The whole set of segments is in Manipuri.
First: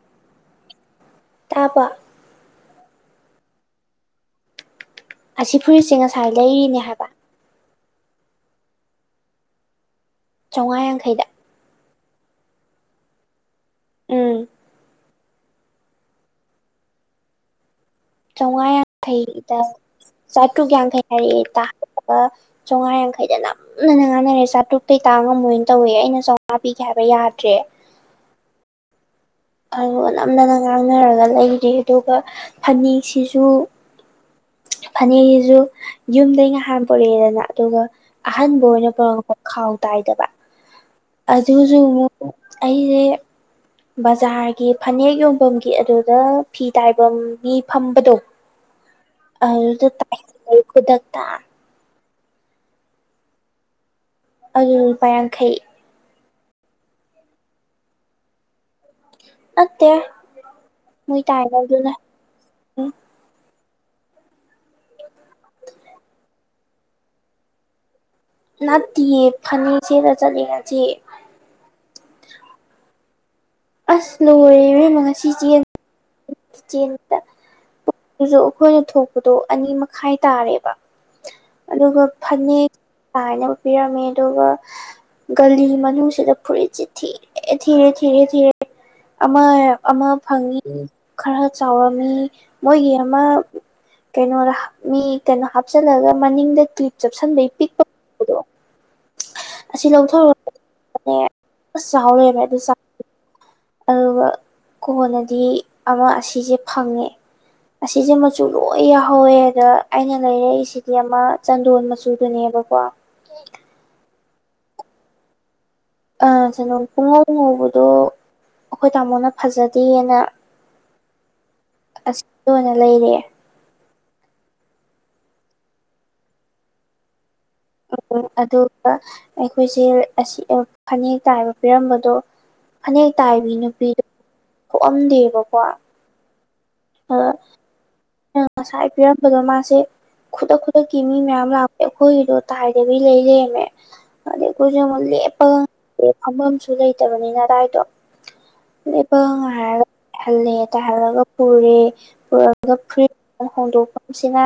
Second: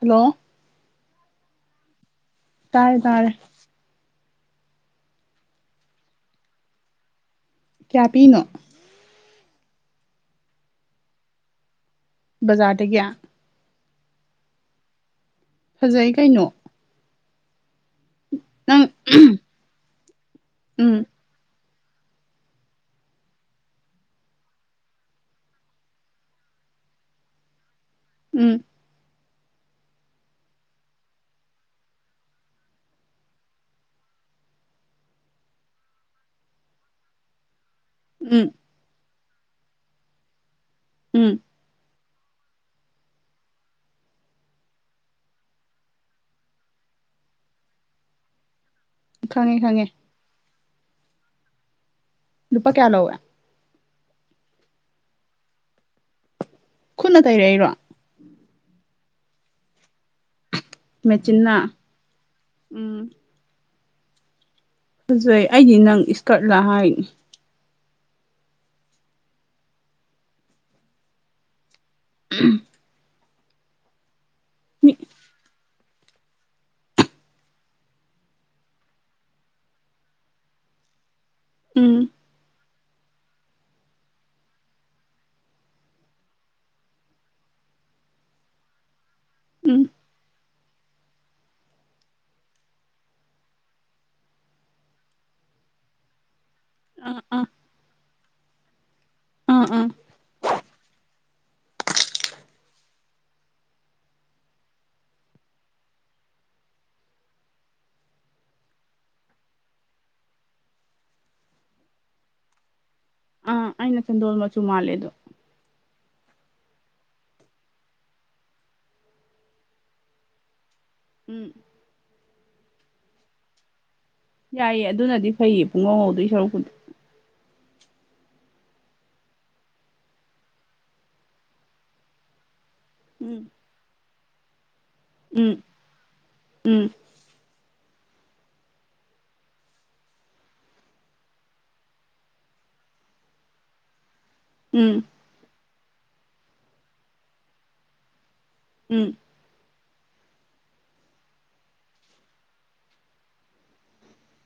ꯍꯜꯂꯣ ꯇꯥꯕ ꯇꯥꯔꯦ ꯇꯥꯔꯦ ꯑꯁꯤ ꯐꯨꯔꯤꯠꯁꯦ ꯉꯁꯥꯏ ꯂꯩꯔꯤꯅꯦ ꯍꯥꯏꯕ ꯀꯌꯥ ꯄꯤꯅꯣ꯫ ꯆꯧꯉꯥ ꯌꯥꯡꯈꯩꯗ꯫ ꯕꯖꯥꯔꯗꯒꯤ꯫ ꯎꯝ꯫ ꯐꯖꯩ ꯀꯩꯅꯣ꯫ ꯆꯧꯉꯥ ꯅꯪ ꯌꯥꯡꯈꯩꯗ ꯆꯥꯇꯔꯨꯛ ꯎꯝ ꯌꯥꯡꯈꯩ ꯍꯥꯏꯔꯛꯑꯦ ꯏꯇꯥ ꯑꯗꯨꯗꯨꯒ ꯆꯧꯉꯥ ꯌꯥꯡꯈꯩꯗꯅꯝ ꯅꯝꯗꯅ ꯉꯥꯡꯅꯔꯦ ꯆꯥꯇꯔꯨꯛꯇꯩ ꯇꯥ ꯉꯝꯃꯣꯏꯅ ꯇꯧꯋꯦ ꯑꯩꯅ ꯆꯧꯉꯥ ꯄꯤꯒꯦ ꯍꯥꯏꯕ ꯌꯥꯗ꯭ꯔꯦ꯫ ꯎꯝ꯫ ꯑꯗꯣꯒ ꯅꯝꯗꯅ ꯉꯥꯡꯅꯔꯒ ꯂꯩꯔꯦ ꯑꯗꯨꯒ ꯐꯅꯤꯛꯁꯤꯁꯨ ꯐꯅꯦꯛꯖꯤꯖꯨ ꯌꯨꯝꯗꯩ ꯉꯍꯥꯟ ꯄꯨꯔꯛꯑꯦꯗꯅ ꯑꯗꯨꯒ ꯎꯝ ꯑꯍꯟꯕ ꯑꯣꯏꯅ ꯄꯨꯔꯛꯄ ꯈꯥꯎ ꯇꯥꯏꯗꯕ ꯎꯝ ꯑꯗꯨꯖꯨ ꯃꯨꯛ ꯑꯩꯖꯦ ꯕꯖꯥꯔꯒꯤ ꯐꯅꯦꯛ ꯌꯣꯟꯕꯝꯒꯤ ꯑꯗꯨꯗ ꯐꯤ ꯇꯥꯏꯕꯝ ꯃꯤ ꯐꯝꯕꯗꯣ꯫ ꯈꯪꯉꯦ ꯈꯪꯉꯦ ꯑꯗꯨꯗ ꯇꯥꯏꯂꯜꯂꯤ ꯈꯨꯗꯛꯇ꯫ ꯂꯨꯄꯥ ꯀꯌꯥ ꯂꯧꯋꯦ꯫ ꯑꯗꯨꯗ [unintelligible] ꯂꯨꯄꯥ ꯌꯥꯡꯈꯩ꯫ ꯈꯨꯠꯅ ꯇꯥꯏꯔꯛꯏꯔꯣ꯫ ꯅꯠꯇꯦ [unintelligible] ꯃꯦꯆꯤꯟꯅ ꯇꯥꯏꯅꯕꯗꯨꯅ ꯎꯝ꯫ ꯐꯖꯩ ꯑꯩꯗꯤ ꯅꯪ ꯏꯁꯀꯔꯠ ꯂ ꯍꯥꯏꯅꯤ꯫ ꯅꯥꯠꯇꯤꯌꯦ [unintelligible] ꯐꯅꯦꯛ ꯁꯦꯠꯂ ꯆꯠꯂꯦ ꯉꯁꯤ꯫ [unintelligible] ꯑꯁ ꯂꯣꯏꯔꯦ ꯏꯕꯦꯝꯃ ꯉꯁꯤ ꯆꯦꯟ ꯆꯦꯟꯕꯗ ꯄꯨꯡꯗꯨꯖꯨ ꯑꯩꯈꯣꯏꯅ ꯊꯣꯛꯄꯗꯣ ꯑꯅꯤ ꯃꯈꯥꯏ ꯇꯥꯔꯦꯕ ꯑꯗꯨꯒ ꯎꯝ ꯐꯅꯦꯛ ꯇꯥꯏꯅꯕ ꯄꯤꯔꯝꯃꯦ ꯑꯗꯨꯒ ꯒꯂꯤ ꯃꯅꯨꯡꯁꯤꯗ ꯐꯨꯔꯤꯠꯁꯤ ꯊꯤꯔꯦ ꯊꯤꯔꯦ ꯊꯤꯔꯦ ꯊꯤꯔꯦ ꯑꯃ [unintelligible] ꯎꯝ ꯑꯃ ꯐꯪꯉꯤ ꯈꯔ ꯆꯥꯎꯔꯝꯃꯤ ꯃꯣꯏꯒꯤ ꯑꯃ ꯀꯩꯅꯣꯗ ꯃꯤ ꯀꯩꯅꯣ ꯍꯥꯞꯆꯜꯂꯒ ꯃꯅꯤꯡꯗ ꯀ꯭ꯂꯤꯞ ꯑꯥ ꯑꯥ ꯆꯞꯁꯟꯕꯩ ꯄꯤꯛꯄ [unintelligible] ꯑꯥ ꯑꯁꯤ ꯂꯧꯊꯧ [unintelligible] ꯆꯥꯎ ꯂꯩꯔꯝꯃꯦ ꯑꯗꯨ ꯆ ꯑꯗꯨꯒ ꯀꯣꯟꯅꯗꯤ ꯑꯃ ꯑꯁꯤꯖꯤ ꯐꯪꯉꯦ꯫ ꯑꯁꯤꯖꯦ ꯃꯆꯨ ꯂꯣꯏ ꯌꯥꯎꯍꯧꯋꯦ ꯑꯗ ꯑꯩꯅ ꯂꯩꯔꯛꯏꯁꯤꯗꯤ ꯑꯃ ꯆꯟꯗꯣꯟ ꯃꯆꯨ ꯗꯨꯅꯦꯕꯀꯣ꯫ ꯑ ꯑꯩꯅ ꯆꯟꯗꯣ ꯃꯆꯨ ꯃꯥꯟꯂꯦꯗꯨ ꯫ ꯑ ꯆꯟꯗꯣꯟ ꯄꯨꯡꯉꯧ ꯉꯧꯕꯗꯣ ꯑꯩꯈꯣꯏ ꯇꯥꯃꯣꯅ ꯐꯖꯗꯦꯅ ꯎꯝ꯫ ꯑꯁꯤ ꯗꯣ ꯑꯣꯏꯅ ꯂꯩꯔꯛꯑꯦ꯫ ꯌꯥꯏꯌꯦ ꯑꯗꯨꯅꯗꯤ ꯐꯩꯌꯦ ꯄꯨꯡꯉꯧ ꯉꯧꯗꯣꯏ ꯁꯔꯨꯛꯄꯨꯗꯤ꯫ [unintelligible] ꯑꯗꯨꯒ ꯑꯩꯈꯣꯏꯁꯦꯔ ꯑꯁꯤ ꯐꯅꯦꯛ ꯇꯥꯏꯌꯣ ꯄꯤꯔꯝꯕꯗꯣ ꯐꯅꯦꯛ ꯎꯝ ꯇꯥꯏꯕꯤ ꯅꯨꯄꯤꯗꯣ ꯎꯝ ꯊꯣꯛꯑꯝꯗꯦꯕꯀꯣ꯫ ꯎꯝ ꯑ [unintelligible] ꯉꯁꯥꯏ ꯄꯔꯝꯕꯗꯣ ꯃꯥꯁꯦ ꯈꯨꯗꯛ ꯈꯨꯗꯛꯀꯤ ꯃꯤ ꯃꯌꯥꯝ ꯂꯥꯞ ꯑꯦ ꯑꯩꯈꯣꯏꯒꯤꯗꯣ ꯇꯥꯏꯗꯕꯤ ꯂꯩꯂꯩꯔꯝꯃꯦ꯫ ꯑꯗꯩ ꯑꯩꯈꯣꯏꯖꯨ ꯎꯝ ꯑꯃꯨꯛ ꯂꯦꯞꯄꯒ [unintelligible] ꯐꯝꯐꯝꯁꯨ ꯂꯩꯇꯕꯅꯤꯅ ꯑꯗꯥꯥꯏꯗꯣ ꯎꯝ ꯂꯦꯞꯄꯒ ꯉꯏꯔꯒ ꯇꯍꯜꯂꯦ ꯇꯍꯜꯂꯒ ꯄꯨꯨꯔꯦ [unintelligible] ꯐꯨꯔꯤꯠ ꯍꯣꯡꯗꯣꯛꯐꯝꯁꯤꯅ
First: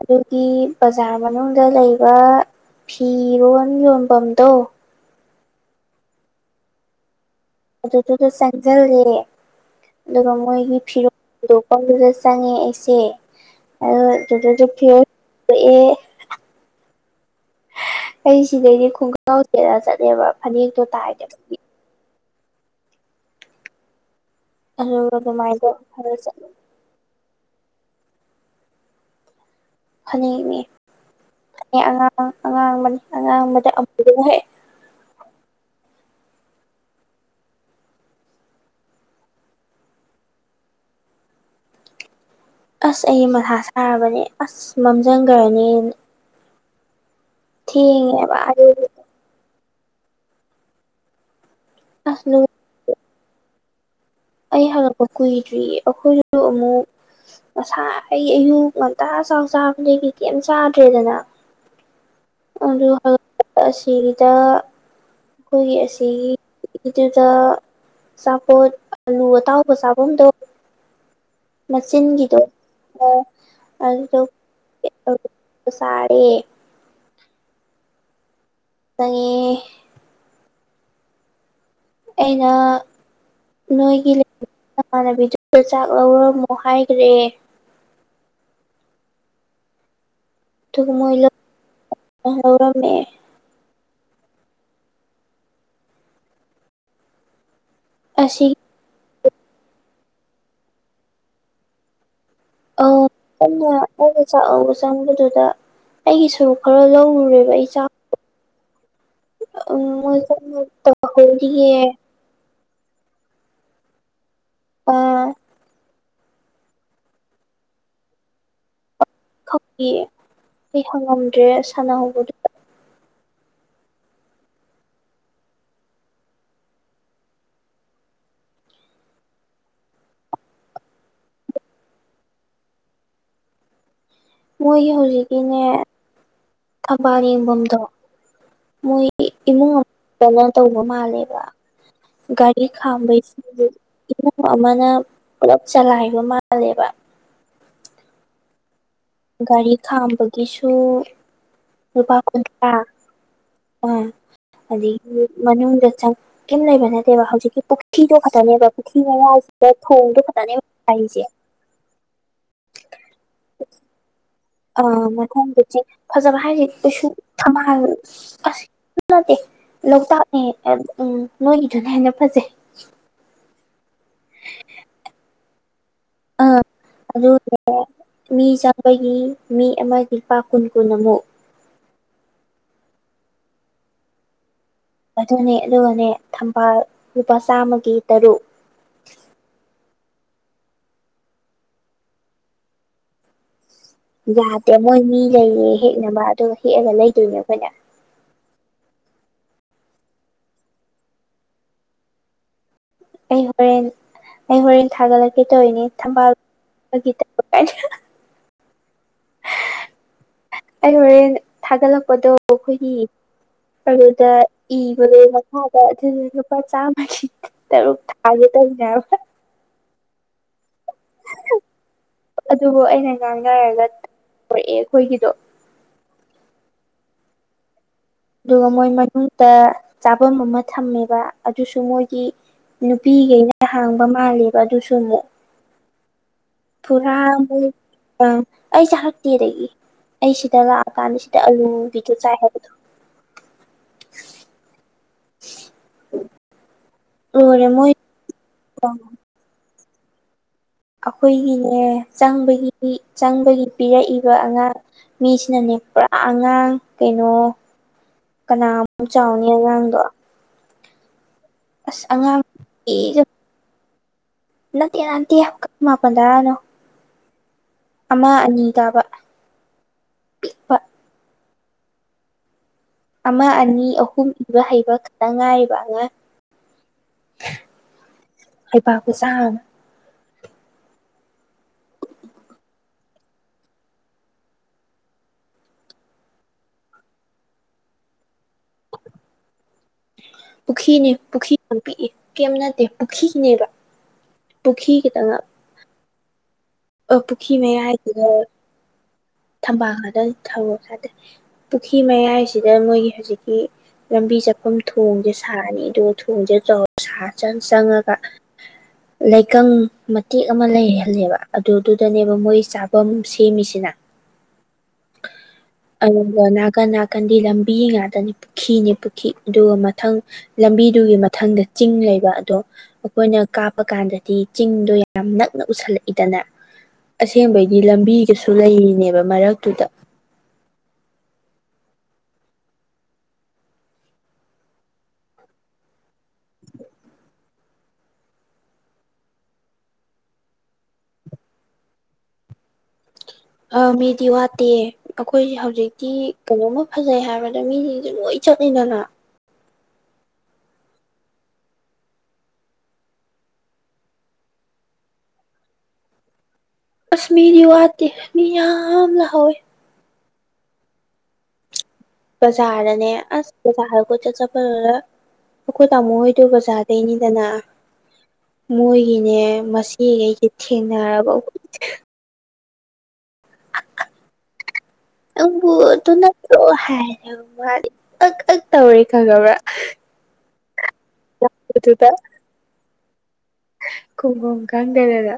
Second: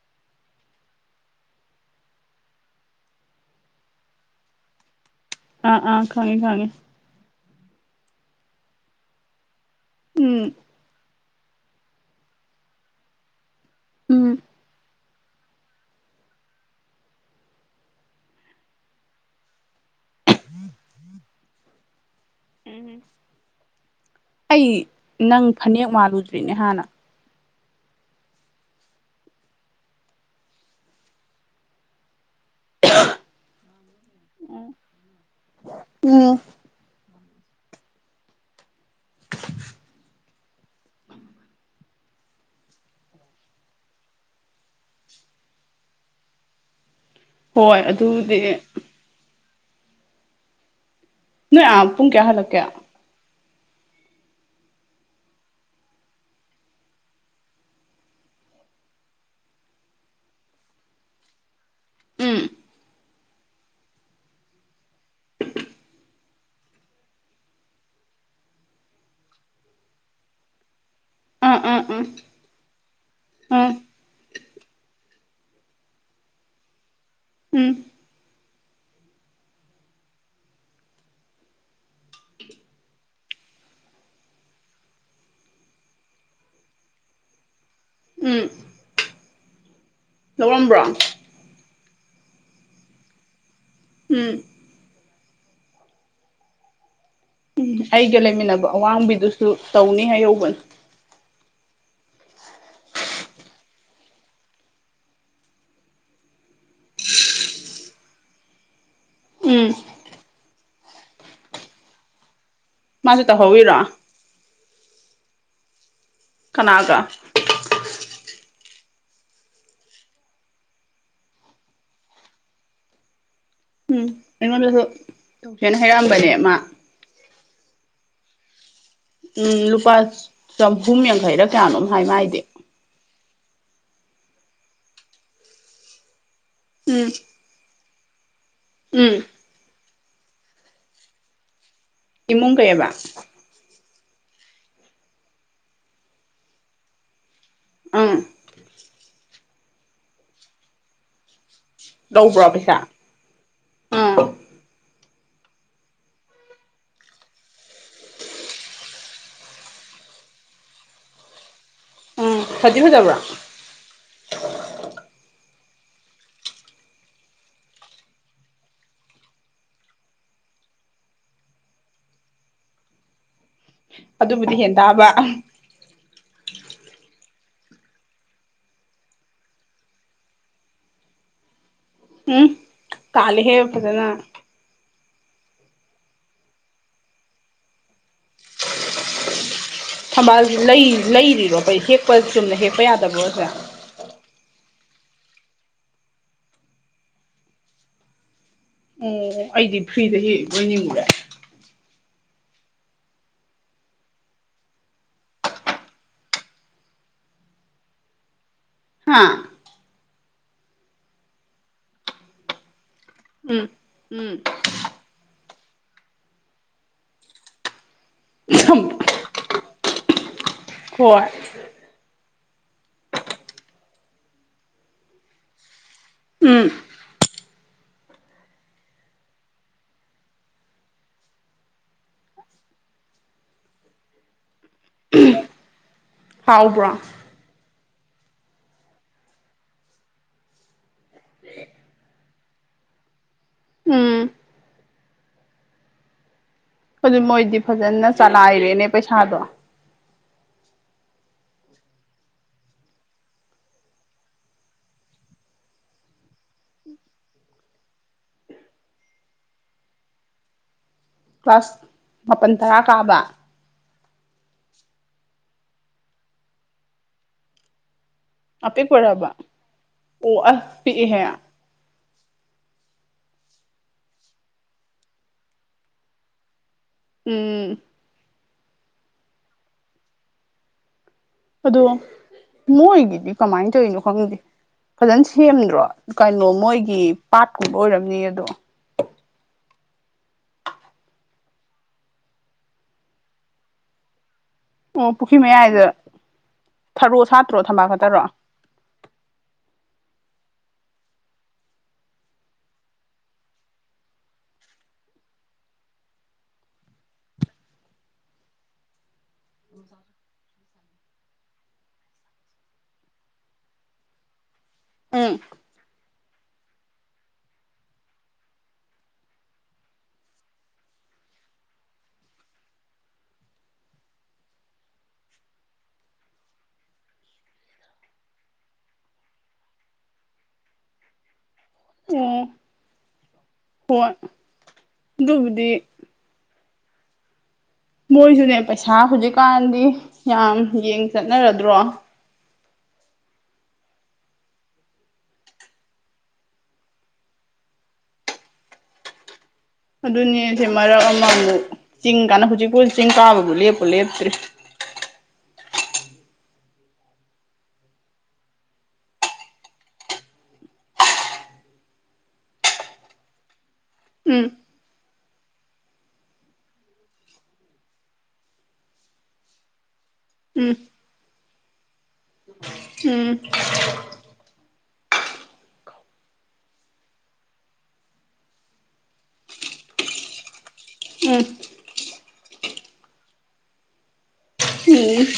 ꯑꯗꯨꯒꯤ ꯕꯖꯥꯔ ꯃꯅꯨꯡꯗ ꯂꯩꯕ ꯐꯤꯔꯣꯟ ꯌꯣꯟꯕꯝꯗꯣ꯫ ꯑꯥ ꯑꯥ ꯈꯪꯉꯤ ꯈꯪꯉꯤ ꯫ ꯑꯗꯨꯗꯨꯗ ꯆꯪꯖꯜꯂꯦ ꯑꯗꯨꯒ ꯎꯝ ꯃꯣꯏꯒꯤ ꯐꯤꯔꯣꯟ ꯆꯪꯉꯦ ꯑꯩꯁꯦ ꯎꯝ [unintelligible] ꯑꯩ ꯁꯤꯗꯩꯗꯤ ꯈꯣꯡꯒꯥꯎ ꯁꯦꯠꯂ ꯆꯠꯂꯦꯕ ꯐꯅꯦꯛꯇꯣ ꯇꯥꯏꯗꯕꯒꯤ ꯑꯩ ꯑꯗꯨꯒ ꯅꯪ ꯑꯗꯨꯃꯥꯏꯅ ꯐꯅꯦꯛ ꯇꯧꯔ ꯆꯠꯂꯦ ꯃꯥꯜꯂꯨꯗ꯭ꯔꯤꯅꯦ ꯍꯥꯟꯅ꯫ ꯐꯅꯦꯛ ꯅꯦ ꯐꯅꯦꯛ ꯑꯉꯥꯡ ꯑꯉꯥꯡꯕꯅꯤ ꯑꯉꯥꯡꯕꯗ ꯑꯃꯨ ꯍꯛꯑꯦ ꯎꯝ ꯑꯁ ꯑꯩꯗꯤ ꯃꯊꯥ ꯁꯥꯔꯕꯅꯦ ꯑꯁ ꯃꯝꯖꯟꯈꯒ꯭ꯔꯅꯤ ꯅ ꯍꯣꯏ ꯊꯦꯡꯈꯦꯕ ꯑꯗꯨꯗꯤ ꯑꯗꯨꯒꯤ ꯅꯣꯏ ꯑꯥ ꯄꯨꯡ ꯑꯁ ꯀꯌꯥ ꯂꯨ ꯍꯜꯂꯛꯀꯦ ꯑꯩ ꯍꯜꯂꯛꯄ ꯀꯨꯏꯗ꯭ꯔꯤꯌꯦ ꯑꯩꯈꯣꯏꯗꯨꯁꯨ ꯑꯃꯨꯛ ꯉꯁꯥꯏ ꯑꯩ ꯑꯌꯨꯛ ꯉꯟꯇꯥ ꯆꯥꯎ ꯆꯥꯕꯗꯒꯤ ꯀꯩꯃ ꯆꯥꯗ꯭ꯔꯦꯗꯅ ꯎꯝ ꯑꯗꯨ ꯍꯜꯂꯛꯄ ꯑꯁꯤꯒꯤꯗ ꯑꯩꯈꯣꯏꯒꯤ ꯑꯁꯤꯒꯤꯗꯨꯗ ꯑꯆꯥꯄꯣꯠ ꯑꯂꯨ ꯑꯇꯥꯎꯕ ꯆꯥꯐꯝꯗꯣ ꯑꯥ ꯑꯥ ꯎꯝ ꯃꯆꯤꯟꯒꯤꯗꯣ ꯑꯥ ꯑꯗꯨꯗꯣ ꯆꯥꯔꯦ ꯎꯝ ꯈꯪꯉꯤ ꯑꯩꯅ ꯅꯣꯏꯒꯤ ꯂꯩꯔꯤꯕ ꯅꯃꯥꯟꯅꯕꯤꯗꯨꯗ ꯆꯥꯛ ꯂꯧꯔꯝꯃꯣ ꯍꯥꯏꯈ꯭ꯔꯦ ꯎꯝ ꯊ ꯂꯧꯔꯝꯕ꯭ꯔꯣ ꯃꯣꯏ ꯂ ꯍꯧꯔꯝꯃꯦ ꯎꯝ ꯎꯝ ꯑꯩꯒ ꯑꯁꯤꯒꯤ ꯂꯩꯃꯤꯟꯅꯕ ꯑꯋꯥꯡꯕꯤꯗꯨꯁꯨ ꯇꯧꯅꯤ ꯍꯥꯏꯍꯧꯕꯅ ꯑ ꯑꯩꯒ ꯆꯥꯛ ꯂꯧꯕ ꯆꯪꯕꯗꯨꯗ ꯑꯩꯒꯤ ꯁꯔꯨ ꯈꯔ ꯂꯧꯔꯨꯔꯦꯕ ꯑꯩ ꯆꯥꯛ ꯎꯝ ꯃꯣꯏ ꯀꯟꯅ ꯇꯧꯍꯧꯔꯤꯌꯦ ꯃꯥꯁꯨ ꯇꯧꯍꯧꯔꯤꯔꯣ ꯑꯥ ꯀꯅꯥꯒ ꯈꯪꯗꯤꯌꯦ ꯑꯩ ꯍꯪꯉꯝꯗ꯭ꯔꯦ ꯁꯥꯟꯅꯍꯧꯕꯗꯨ ꯎꯝ ꯑꯩꯉꯣꯟꯗꯁꯨ ꯇꯧꯁꯦꯅ ꯍꯥꯏꯔꯛꯑꯝꯕꯅꯦ ꯃꯥ ꯎꯝ ꯂꯨꯄꯥ ꯆꯥꯍꯨꯝ ꯌꯥꯡꯈꯩꯔ ꯀꯌꯥꯅꯣꯝ ꯍꯥꯏ ꯃꯥꯏꯗꯤ ꯃꯣꯏꯒꯤ ꯍꯧꯖꯤꯛꯀꯤꯅꯦ ꯎꯝ ꯊꯕꯥꯜ ꯌꯦꯡꯐꯝꯗꯣ ꯃꯣꯏ ꯎꯝ ꯏꯃꯨꯡ ꯑꯃꯇꯅ ꯇꯧꯕ ꯃꯥꯜꯂꯦꯕ ꯏꯃꯨꯡ ꯒꯥꯔꯤ ꯀꯩꯑꯕ ꯈꯥꯝꯕꯩ ꯏꯃꯨꯡ ꯑꯃꯅ ꯄꯨꯂꯞ ꯆꯂꯥꯏꯕ ꯃꯥꯜꯂꯦꯕ ꯎꯝ ꯒꯥꯔꯤ ꯈꯥꯝꯕꯒꯤꯁꯨ ꯂꯨꯄꯥ ꯂꯧꯕ꯭ꯔꯣ ꯀꯨꯟꯊ꯭ꯔꯥ ꯄꯩꯁꯥ ꯎꯝ ꯑꯗꯩꯗꯤ ꯃꯅꯤꯡꯗ ꯆꯪ ꯀꯔꯤꯝ ꯂꯩꯕ ꯅꯠꯇꯦꯕ ꯍꯧꯖꯤꯛꯀꯤ ꯄꯨꯈ꯭ꯔꯤꯗꯣ ꯈꯛꯇꯅꯦꯕ ꯄꯨꯈ꯭ꯔꯤ ꯃꯌꯥꯁꯤꯗ ꯊꯣꯡꯗꯣ ꯈꯛꯇꯅꯦꯕ ꯍꯥꯏꯖꯦ ꯎꯝ ꯐꯗꯤ ꯐꯖꯕ꯭ꯔꯣ ꯑ ꯃꯊꯣꯡꯗꯗꯤ ꯐꯖꯕ ꯍꯥꯏꯁ ꯀꯩꯁꯨꯜ ꯊꯝꯕꯥꯜ ꯑꯁ ꯅꯠꯇꯦ ꯂꯣꯛꯇꯥꯛꯅꯦ ꯎꯝ ꯅꯣꯏꯒꯤꯗꯨꯅ ꯍꯦꯟꯅ ꯐꯖꯩ ꯑꯗꯨꯕꯨꯗꯤ ꯍꯦꯟ ꯇꯥꯕ ꯑꯥ ꯑꯗꯨ ꯃꯤ ꯆꯥꯝꯃꯒꯤ ꯃꯤ ꯑꯃꯒꯤ ꯂꯄꯥ ꯀꯨꯟ ꯀꯨꯟ ꯑꯃꯨꯛ ꯎꯝ ꯇꯥꯜꯂꯦꯍꯦ ꯐꯖꯅ ꯑꯗꯨꯅꯦ ꯑꯗꯨꯒꯅꯦ ꯊꯝꯕꯥꯜ ꯂꯨꯄꯥ ꯆꯥꯝꯃꯒꯤ ꯇꯔꯨꯛ ꯊꯝꯕꯥꯜꯁꯤ ꯂꯩ ꯂꯩꯔꯤꯔꯣ ꯀꯩ ꯍꯦꯛꯄ ꯆꯨꯝꯅ ꯍꯦꯛꯄ ꯌꯥꯗꯕ꯭ꯔꯣꯁꯦ ꯌꯥꯗꯦ ꯃꯣꯏ ꯃꯤ ꯂꯩꯌꯦ ꯍꯦꯛꯅꯕ ꯑꯗꯨꯒ ꯍꯦꯛꯑꯒ ꯂꯩꯗꯣꯏꯅꯦ ꯑꯩꯈꯣꯏꯅ ꯑꯣ ꯑꯩꯗꯤ ꯐ꯭ꯔꯤꯗ ꯍꯦꯛꯏꯕꯣꯏ ꯅꯤꯡꯉꯨꯔꯦ ꯑꯩ ꯍꯣꯔꯦꯟ ꯑꯩ ꯍꯣꯔꯦꯟ ꯊꯥꯒꯠꯂꯛꯀꯦ ꯇꯧꯔꯤꯅꯦ ꯊꯝꯕꯥꯜ [unintelligible] ꯍꯥꯥ ꯑꯩꯅ ꯍꯣꯔꯦꯟ ꯊꯥꯒꯠꯂꯛꯄꯗꯣ ꯑꯩꯈꯣꯏꯒꯤ ꯎꯝ ꯑꯂꯨꯗ ꯎꯝ ꯏ [unintelligible] ꯃꯈꯥꯗ ꯑꯗꯨꯅ ꯂꯨꯄꯥ ꯆꯥꯝꯃꯒꯤ ꯇꯔꯨꯛ ꯊꯥꯒꯦ ꯇꯧꯅꯦꯕ ꯍꯣꯏ ꯑꯗꯨꯕꯨ ꯑꯩꯅ ꯉꯥꯡꯅꯔꯒ ꯄꯨꯔꯛꯑꯦ ꯑꯩꯈꯣꯏꯒꯤꯗꯣ ꯎꯝ ꯑꯗꯨꯒ ꯃꯣꯏ ꯃꯅꯨꯡꯗ ꯆꯥꯐꯝ ꯑꯃ ꯊꯝꯃꯦꯕ ꯑꯗꯨꯁꯨ ꯃꯣꯏꯒꯤ ꯅꯨꯄꯤꯈꯩꯅ ꯍꯥꯡꯕ ꯃꯥꯂꯦꯕ ꯑꯗꯨꯁꯨ ꯑꯃꯨꯛ ꯍꯥꯎꯕ꯭ꯔꯣ ꯄꯨꯔꯥ ꯑꯃꯛ ꯑ ꯑꯩꯁ ꯍꯛꯇꯦꯗꯒꯤ ꯑꯩ ꯁꯤꯗ ꯂꯥꯛ ꯆꯥꯛ ꯀꯥꯟꯗ ꯁꯤꯗ ꯑꯂꯨꯒꯤꯁꯨ ꯆꯥꯏ ꯍꯥꯏꯕꯅꯤ ꯎꯝ [unintelligible] ꯑꯗꯨ ꯃꯣꯏꯗꯤ ꯂꯣꯏꯔꯦ ꯃꯣꯏ ꯐꯖꯅ ꯆꯂꯥꯏꯔꯦꯅꯦ ꯄꯩꯁꯥꯗꯣ ꯑꯩꯈꯣꯏꯒꯤꯅꯦ ꯆꯪꯕꯒꯤ ꯆꯪꯕꯒꯤ ꯄꯤꯔꯛꯏꯕ ꯑꯉꯥꯡ ꯃꯤꯁꯤꯅꯅꯦ ꯄꯨꯔꯥ ꯑꯉꯥꯡ ꯀꯩꯅꯣ ꯀꯅꯥ ꯃꯨꯛ ꯆꯥꯎꯅꯤ ꯑꯉꯥꯡꯗꯣ ꯀ꯭ꯂꯥꯁ ꯑꯁ ꯑꯉꯥꯡ ꯃꯥꯄꯜ ꯇꯔꯥ ꯀꯥꯕ ꯅꯠꯇꯦ ꯅꯠꯇꯦ ꯃꯄꯟ ꯇꯔꯥꯅꯣ ꯑꯃ ꯑꯅꯤ ꯇꯥꯕ ꯑꯄꯤꯛꯄꯔꯕ ꯑꯣ ꯑꯁ ꯄꯤꯛꯄ ꯄꯤꯛꯏꯍꯦ ꯑꯃ ꯑꯅꯤ ꯑꯍꯨꯝ ꯏꯕ ꯍꯩꯕ ꯈꯛꯇꯪ ꯉꯥꯏꯔꯤꯕ ꯑꯉꯥꯡ ꯎꯝ ꯍꯩꯄꯥ ꯈꯨꯁꯥꯃ ꯑꯗꯣ ꯃꯣꯏꯒꯤꯗꯤ ꯀꯃꯥꯏꯅ ꯇꯧꯔꯤꯅꯣ ꯈꯪꯗꯦ ꯐꯖꯅ ꯁꯦꯝꯗ꯭ꯔꯣ ꯀꯩꯅꯣ ꯃꯣꯏꯒꯤ ꯄꯥꯠꯀꯨꯝꯕ ꯑꯣꯏꯔꯝꯅꯤ ꯑꯗꯣ [unintelligible] ꯄꯨꯈ꯭ꯔꯤꯅꯦ ꯄꯨꯈ꯭ꯔꯤ ꯌꯥꯝ ꯄꯤꯛꯏ ꯀꯩꯝ ꯅꯠꯇꯦ ꯄꯨꯈ꯭ꯔꯤꯅꯦꯕ ꯑꯣ ꯄꯨꯈ꯭ꯔꯤ ꯃꯌꯥꯏꯗ ꯊꯔꯣ ꯄꯨꯈ꯭ꯔꯤ ꯁꯥꯠꯇ꯭ꯔꯣ ꯊꯝꯕꯥꯜ ꯈꯛꯇꯔꯣ ꯃꯌꯥꯏꯁꯤꯗ ꯊꯝꯕꯥꯜ ꯈꯗ ꯊꯔꯣ ꯁꯥꯠꯇꯦ ꯄꯨꯈ꯭ꯔꯤ ꯃꯌꯥꯏꯁꯤꯗ ꯃꯣꯏꯒꯤ ꯍꯧꯖꯤꯛꯀꯤ ꯂꯝꯕꯤ ꯆꯠꯐꯝ ꯊꯣꯡꯁꯦ ꯁꯥꯔꯅꯤ ꯑꯗꯨꯒ ꯊꯣꯡꯁꯦ [unintelligible] ꯁꯥꯔ ꯆꯪ ꯆꯪꯉꯒ [unintelligible] ꯂꯩꯀꯪ ꯃꯇꯦꯛ ꯑꯃ ꯂꯩꯍꯜꯂꯦꯕ ꯑꯗꯨꯗꯨꯗꯅꯦꯕ ꯃꯣꯏ ꯆꯥꯐꯝ ꯁꯦꯝꯃꯤꯁꯤꯅ ꯎꯝ ꯑꯗꯨꯒ ꯅꯥꯀꯟ ꯅꯥꯀꯟꯗꯤ ꯂꯝꯕꯤ ꯉꯥꯛꯇꯅꯤ ꯄꯨꯈꯤꯅꯤ ꯄꯨꯈꯤ ꯑꯗꯨꯒ ꯃꯊꯪ ꯂꯝꯕꯤꯗꯨꯒꯤ ꯃꯊꯪꯗ ꯆꯤꯡ ꯂꯩꯕ ꯑꯗꯣ ꯑꯩꯈꯣꯏꯅ ꯀꯥꯕ ꯀꯥꯟꯗꯗꯤ ꯆꯤꯡꯗꯣ ꯌꯥꯝ ꯅꯛꯅ ꯎꯁꯜꯂꯛꯏꯗꯅ ꯑꯁꯦꯡꯕꯩꯗꯤ ꯂꯝꯕꯤꯒꯁꯨ ꯂꯩꯔꯤꯅꯦꯕ ꯃꯔꯛꯇꯨꯗ ꯎꯝ ꯍꯣꯏ ꯑꯗꯨꯕꯨꯗꯤ [inaudible] ꯃꯣꯏꯖꯨꯅꯦ ꯄꯩꯁꯥ ꯍꯧꯖꯤꯛꯀꯥꯟꯗꯤ ꯌꯥꯝ ꯌꯦꯡ ꯆꯠꯅꯔꯗ꯭ꯔꯣ ꯑ ꯃꯤꯗꯤ ꯋꯥꯠꯇꯦ ꯑꯈꯣꯏꯖꯦ ꯍꯧꯖꯤꯛꯇꯤ ꯀꯩꯅꯣꯝꯃ ꯐꯖꯩ ꯍꯥꯏꯕꯗ ꯃꯤꯖꯤꯡꯖꯦ ꯂꯣꯏ ꯆꯠꯂꯤꯗꯅ ꯑꯗꯨꯅꯦꯁꯦ ꯃꯔꯛ ꯑꯃꯥꯃꯨꯛ ꯆꯤꯡ ꯀꯥꯟꯅ ꯍꯧꯖꯤꯛꯄꯨꯗꯤ ꯆꯤꯡ ꯀꯥꯕꯕꯨ ꯂꯦꯞꯄꯨ ꯂꯦꯞꯇ꯭꯭ꯔꯤ ꯑꯁ ꯃꯤꯗꯤ ꯋꯥꯠꯇꯦ ꯃꯤ ꯌꯥꯝ ꯂꯛꯍꯧꯏ ꯕꯖꯥꯔꯗꯅꯦ ꯑꯁ ꯕꯖꯥꯔꯗ ꯀꯣꯏꯆꯠ ꯎꯝ ꯆꯠꯄꯗꯨꯗ ꯑꯈꯣꯏ ꯇꯥꯃꯣ ꯍꯣꯏꯗꯣ ꯕꯖꯥꯔꯗꯩꯅꯤꯗꯅ ꯃꯣꯏꯒꯤꯅꯦ ꯃꯆꯦꯒꯩꯒꯤ ꯎꯝ ꯊꯦꯡꯅꯔꯕ ꯎꯝ ꯅꯪꯕꯨ ꯑꯗꯨ ꯅꯠꯇ꯭ꯔꯣ ꯍꯥꯏꯔꯦꯕ ꯃꯥꯗꯤ ꯑꯛ ꯑꯛ ꯇꯧꯔꯦ ꯈꯪꯉꯕ꯭ꯔꯥ ꯎꯝ [inaudible] ꯗꯨꯗ ꯈꯨꯝꯕꯝ ꯎꯝ ꯈꯪꯗꯗꯅ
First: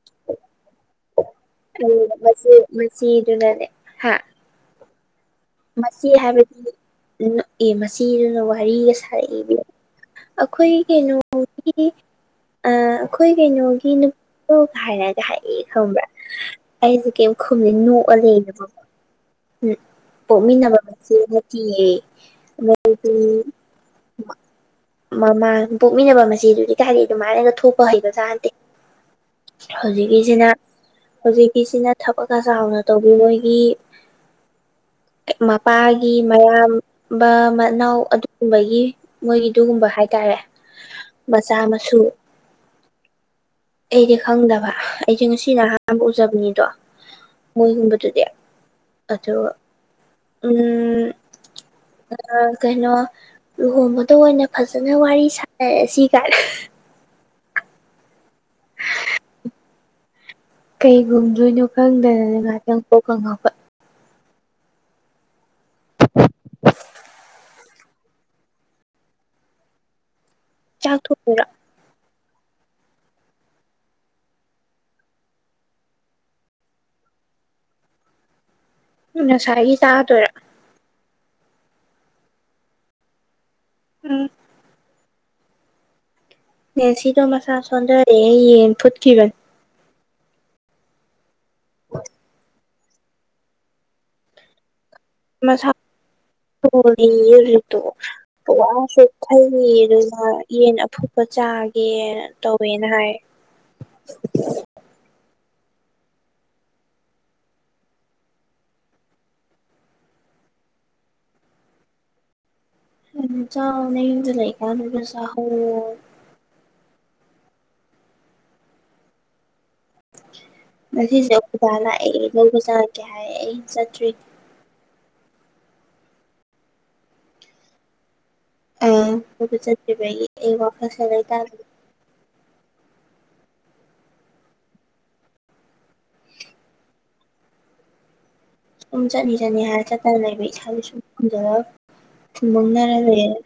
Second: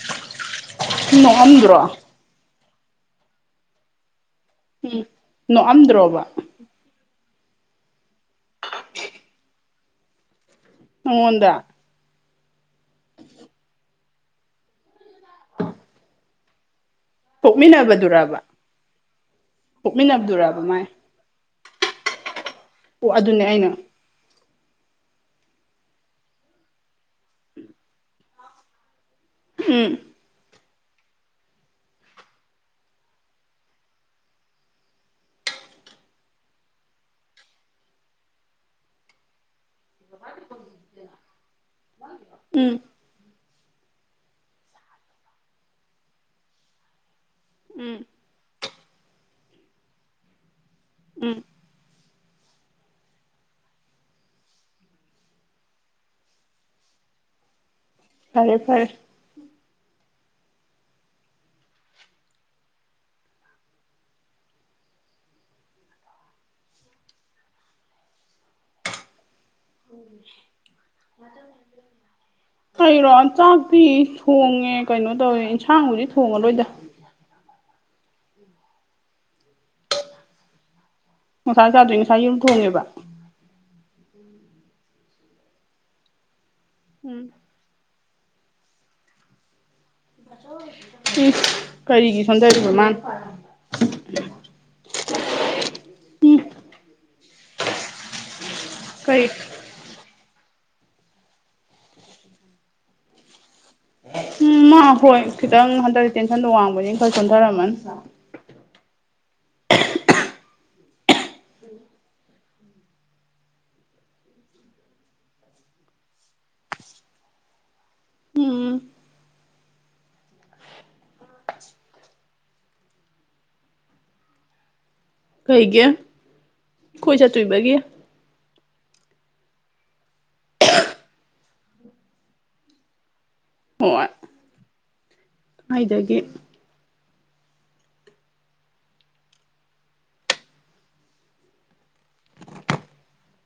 [inaudible] ꯃꯛ ꯑꯝꯗ꯭ꯔꯣ ꯃꯟ ꯃꯆꯦ ꯃꯆꯦꯗꯨꯅꯅꯦ ꯍꯥ ꯎꯝ ꯃꯆꯦ ꯅꯣꯛꯑꯝꯗ꯭ꯔꯣꯕ ꯍꯥꯏꯕꯗꯤ ꯅ ꯑꯦ ꯃꯆꯦꯗꯨꯅ ꯋꯥꯔꯤꯒ ꯁꯥꯔꯛꯏ ꯏꯕꯦ ꯑꯈꯣꯏ ꯅꯪꯉꯣꯟꯗ ꯀꯩꯅꯣꯒꯤ ꯑ ꯑꯈꯣꯏ ꯀꯩꯅꯣꯒꯤ ꯅꯨ ꯑꯣ ꯍꯥꯏꯔꯒ ꯍꯥꯏꯑꯦ ꯈꯪꯕ꯭ꯔꯥ ꯑꯩꯖꯦ ꯀꯩꯝ ꯈꯨꯝꯗꯦ ꯅꯣꯛꯑ ꯄꯣꯛꯃꯤꯟꯅꯕꯗꯨꯔꯕ ꯂꯩꯌꯦꯕ ꯄꯣꯛꯃꯤꯟꯅꯕꯗꯨꯔꯕ ꯄꯣꯛꯃꯤꯟꯅ ꯃꯥꯏ ꯃꯆꯦꯅ ꯅꯠꯇꯤꯌꯦ [inaudible] ꯑꯣ ꯑꯗꯨꯅꯦ ꯑꯩꯅ [inaudible] ꯃꯃꯥꯡ ꯄꯣꯛꯃꯤꯟꯅꯕ ꯃꯆꯦꯗꯨꯗꯤ ꯀꯥꯏꯗꯩ ꯑꯗꯨꯃꯥꯏꯅꯒ ꯊꯣꯛꯄ ꯍꯩꯕꯖꯥꯟꯇꯦ ꯎꯝ ꯍꯧꯖꯤꯛꯀꯤꯖꯤꯅ ꯍꯧꯖꯤꯛꯀꯤꯁꯤꯅ ꯊꯕꯛꯀ ꯆꯥꯎꯅ ꯇꯧꯕꯤ ꯃꯣꯏꯒꯤ ꯑꯦꯛ ꯃꯄꯥꯒꯤ ꯃꯌꯥꯝꯕ ꯃꯅꯥꯎ ꯑꯗꯨꯒꯨꯝꯕꯒꯤ ꯃꯣꯏꯒꯤ ꯑꯗꯨꯒꯨꯝꯕ ꯍꯥꯏꯇꯥꯔꯦ ꯃꯆꯥ ꯃꯁꯨ ꯎꯝ ꯑꯩꯗꯤ ꯈꯪꯗꯕ ꯑꯩꯖꯦ ꯉꯁꯤꯅ ꯑꯍꯥꯟꯕ ꯎꯖꯕꯅꯤꯗꯣ ꯎꯝ ꯃꯣꯏꯒꯨꯝꯕꯗꯨꯗꯤ ꯑꯗꯣ ꯎꯝ ꯎꯝ ꯑ ꯔ ꯀꯩꯅꯣ ꯂꯨꯍꯣꯡꯕꯗ ꯑꯣꯏꯅ ꯐꯖꯅ ꯋꯥꯔꯤ ꯁꯥꯟꯅꯔꯖꯤ ꯒꯥꯏꯅ ꯐꯔꯦ ꯐꯔꯦ ꯀꯩꯒꯨꯝꯗꯣꯏꯅꯣ ꯈꯪꯗꯅꯅ ꯉꯍꯥꯛꯇꯪ ꯄꯣꯛꯀ ꯉꯥꯎꯀ ꯎꯝ ꯆꯥꯛ ꯊꯣꯡꯏꯔꯣ [inaudible] ꯀꯩꯔꯣ ꯆꯥꯛꯇꯤ ꯊꯣꯡꯉꯦ ꯀꯩꯅꯣ ꯇꯧꯋꯦ ꯏꯟꯁꯥꯡꯕꯨꯗꯤ ꯊꯣꯡꯉꯔꯣꯏꯗ ꯎꯝ ꯉꯁꯥꯏꯒꯤ ꯆꯥꯗꯣꯏꯔ ꯉꯁꯥꯏ ꯆꯥꯗ꯭ꯔꯤ ꯉꯁꯥꯏ ꯌꯨꯝ ꯊꯣꯡꯉꯦꯕ ꯎꯝ ꯅꯦꯁꯤꯗꯣ ꯎꯝ ꯃꯁꯥ ꯁꯣꯟꯗꯔꯦꯌꯦ ꯌꯦꯟ ꯐꯨꯠꯈꯤꯕꯅꯤ ꯎꯝ ꯀꯔꯤꯒꯤ ꯁꯣꯟꯗꯔꯤꯕ ꯃꯥꯟ ꯃꯁꯥ [inaudible] ꯎꯝ ꯄꯨꯔꯥ ꯀꯩ ꯆꯣꯛꯊꯩꯌꯦꯌꯦ ꯗꯨ ꯍꯣꯏ ꯌꯦꯟ ꯑꯐꯨꯠꯄ ꯆꯥꯒꯦꯅ ꯇꯧꯋꯦꯅ ꯍꯥꯏ ꯎꯝ ꯃꯥ ꯍꯣꯏ ꯈꯤꯇꯪ ꯍꯟꯗꯛ ꯇꯦꯟꯁꯟꯗꯣ ꯋꯥꯡꯕꯅꯤꯅ ꯈꯔ ꯆꯣꯟꯊꯔꯝꯃꯅꯤ ꯁꯥ ꯑꯗꯨ ꯆꯥꯎ ꯅꯌꯨꯝꯗ ꯂꯩ ꯀꯥꯟꯗꯨꯗ ꯆꯥꯍꯧꯋꯣ ꯎꯝ ꯉꯁꯤꯁꯦ ꯑꯈꯣꯏ ꯕꯥꯅ ꯑꯩ ꯂꯧꯕ ꯆꯪꯉꯛꯀꯦ ꯍꯥꯏ ꯑꯩ ꯆꯠꯇ꯭ꯔꯤ ꯀꯩꯒꯤ ꯈꯣꯏ ꯆꯠꯇꯨꯏꯕꯒꯤ ꯑ ꯀꯣꯏꯕ ꯆꯠꯇꯨꯏꯕꯒꯤ ꯑꯩ ꯋꯥꯈꯜꯁꯦ ꯂꯩꯇꯥꯥꯗ꯭ꯔꯦ ꯍꯣꯏ ꯀꯥꯏꯗꯒꯤ ꯁꯨꯝ ꯆꯠꯅꯤ ꯆꯠꯅꯤ ꯍꯥꯏꯔ ꯆꯠꯇꯅ ꯂꯩꯕꯩ ꯏꯁꯥꯗ ꯁꯨꯝ ꯐꯨꯝꯖꯜꯂꯒ ꯐꯨꯝꯕꯪꯅꯔꯒ ꯂꯩꯌꯦ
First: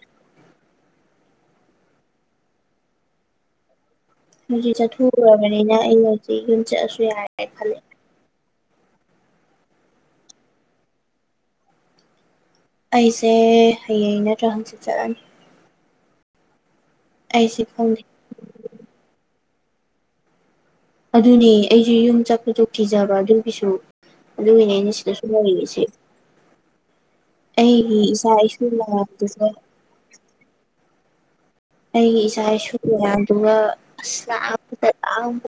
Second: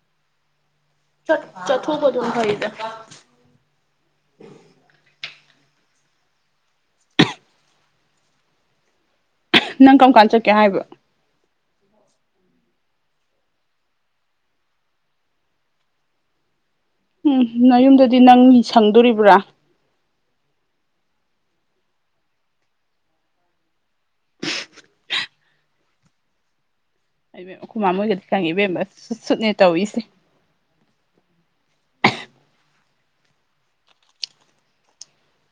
ꯆꯠ ꯆꯠꯊꯣꯛꯄꯗꯨꯅ ꯐꯩꯗꯥ ꯍꯧꯖꯤꯛ ꯆꯠꯊꯣꯛꯎꯔꯕꯅꯤꯅ ꯑꯩꯩꯅ ꯍꯧꯖꯤꯛ ꯌꯨꯝ ꯆꯠꯂꯁꯨ ꯌꯥꯔꯦ ꯈꯜꯂꯦ ꯅꯪ ꯀꯝ ꯀꯥꯟ ꯆꯠꯀꯦ ꯍꯥꯏꯕ ꯑꯩꯁꯦ ꯍꯌꯦꯡ ꯅꯠꯇ꯭ꯔ ꯍꯪꯆꯤꯠ ꯆꯠꯂꯅꯤ ꯎꯝ ꯑꯩꯁꯦ ꯈꯪꯗꯦ ꯅꯌꯨꯝꯗꯗꯤ ꯅꯪ ꯁꯪꯗꯣꯔꯤꯕ꯭ꯔꯥ ꯑꯗꯨꯅꯦ ꯑꯩꯁꯨ ꯌꯨꯝ ꯆꯠꯄꯗꯣ ꯀꯤꯖꯕ ꯑꯗꯨꯒꯤꯁꯨ ꯑꯗꯨꯒꯤꯅꯦ ꯑꯩꯅ ꯁꯤꯗꯁꯨꯝ ꯂꯩꯔꯤꯁꯦ ꯑꯩꯕꯦꯝ ꯑꯩꯈꯣꯏꯃꯥ ꯑꯩꯒꯤ ꯃꯣꯏꯒꯗꯤ ꯏꯆꯥ ꯆꯪꯉꯤ ꯏꯁꯨ ꯏꯕꯦꯝꯃ ꯁꯨꯠ ꯃꯌꯥꯝꯗꯨꯁꯨ ꯁꯨꯠꯅꯦ ꯇꯧꯋꯤꯁꯦ ꯑꯩꯒꯤ ꯏꯆꯥ ꯏꯁꯨ ꯃꯌꯥꯝꯗꯨꯒ ꯑꯁ ꯂꯥꯛꯑꯠ ꯂꯥꯛꯑ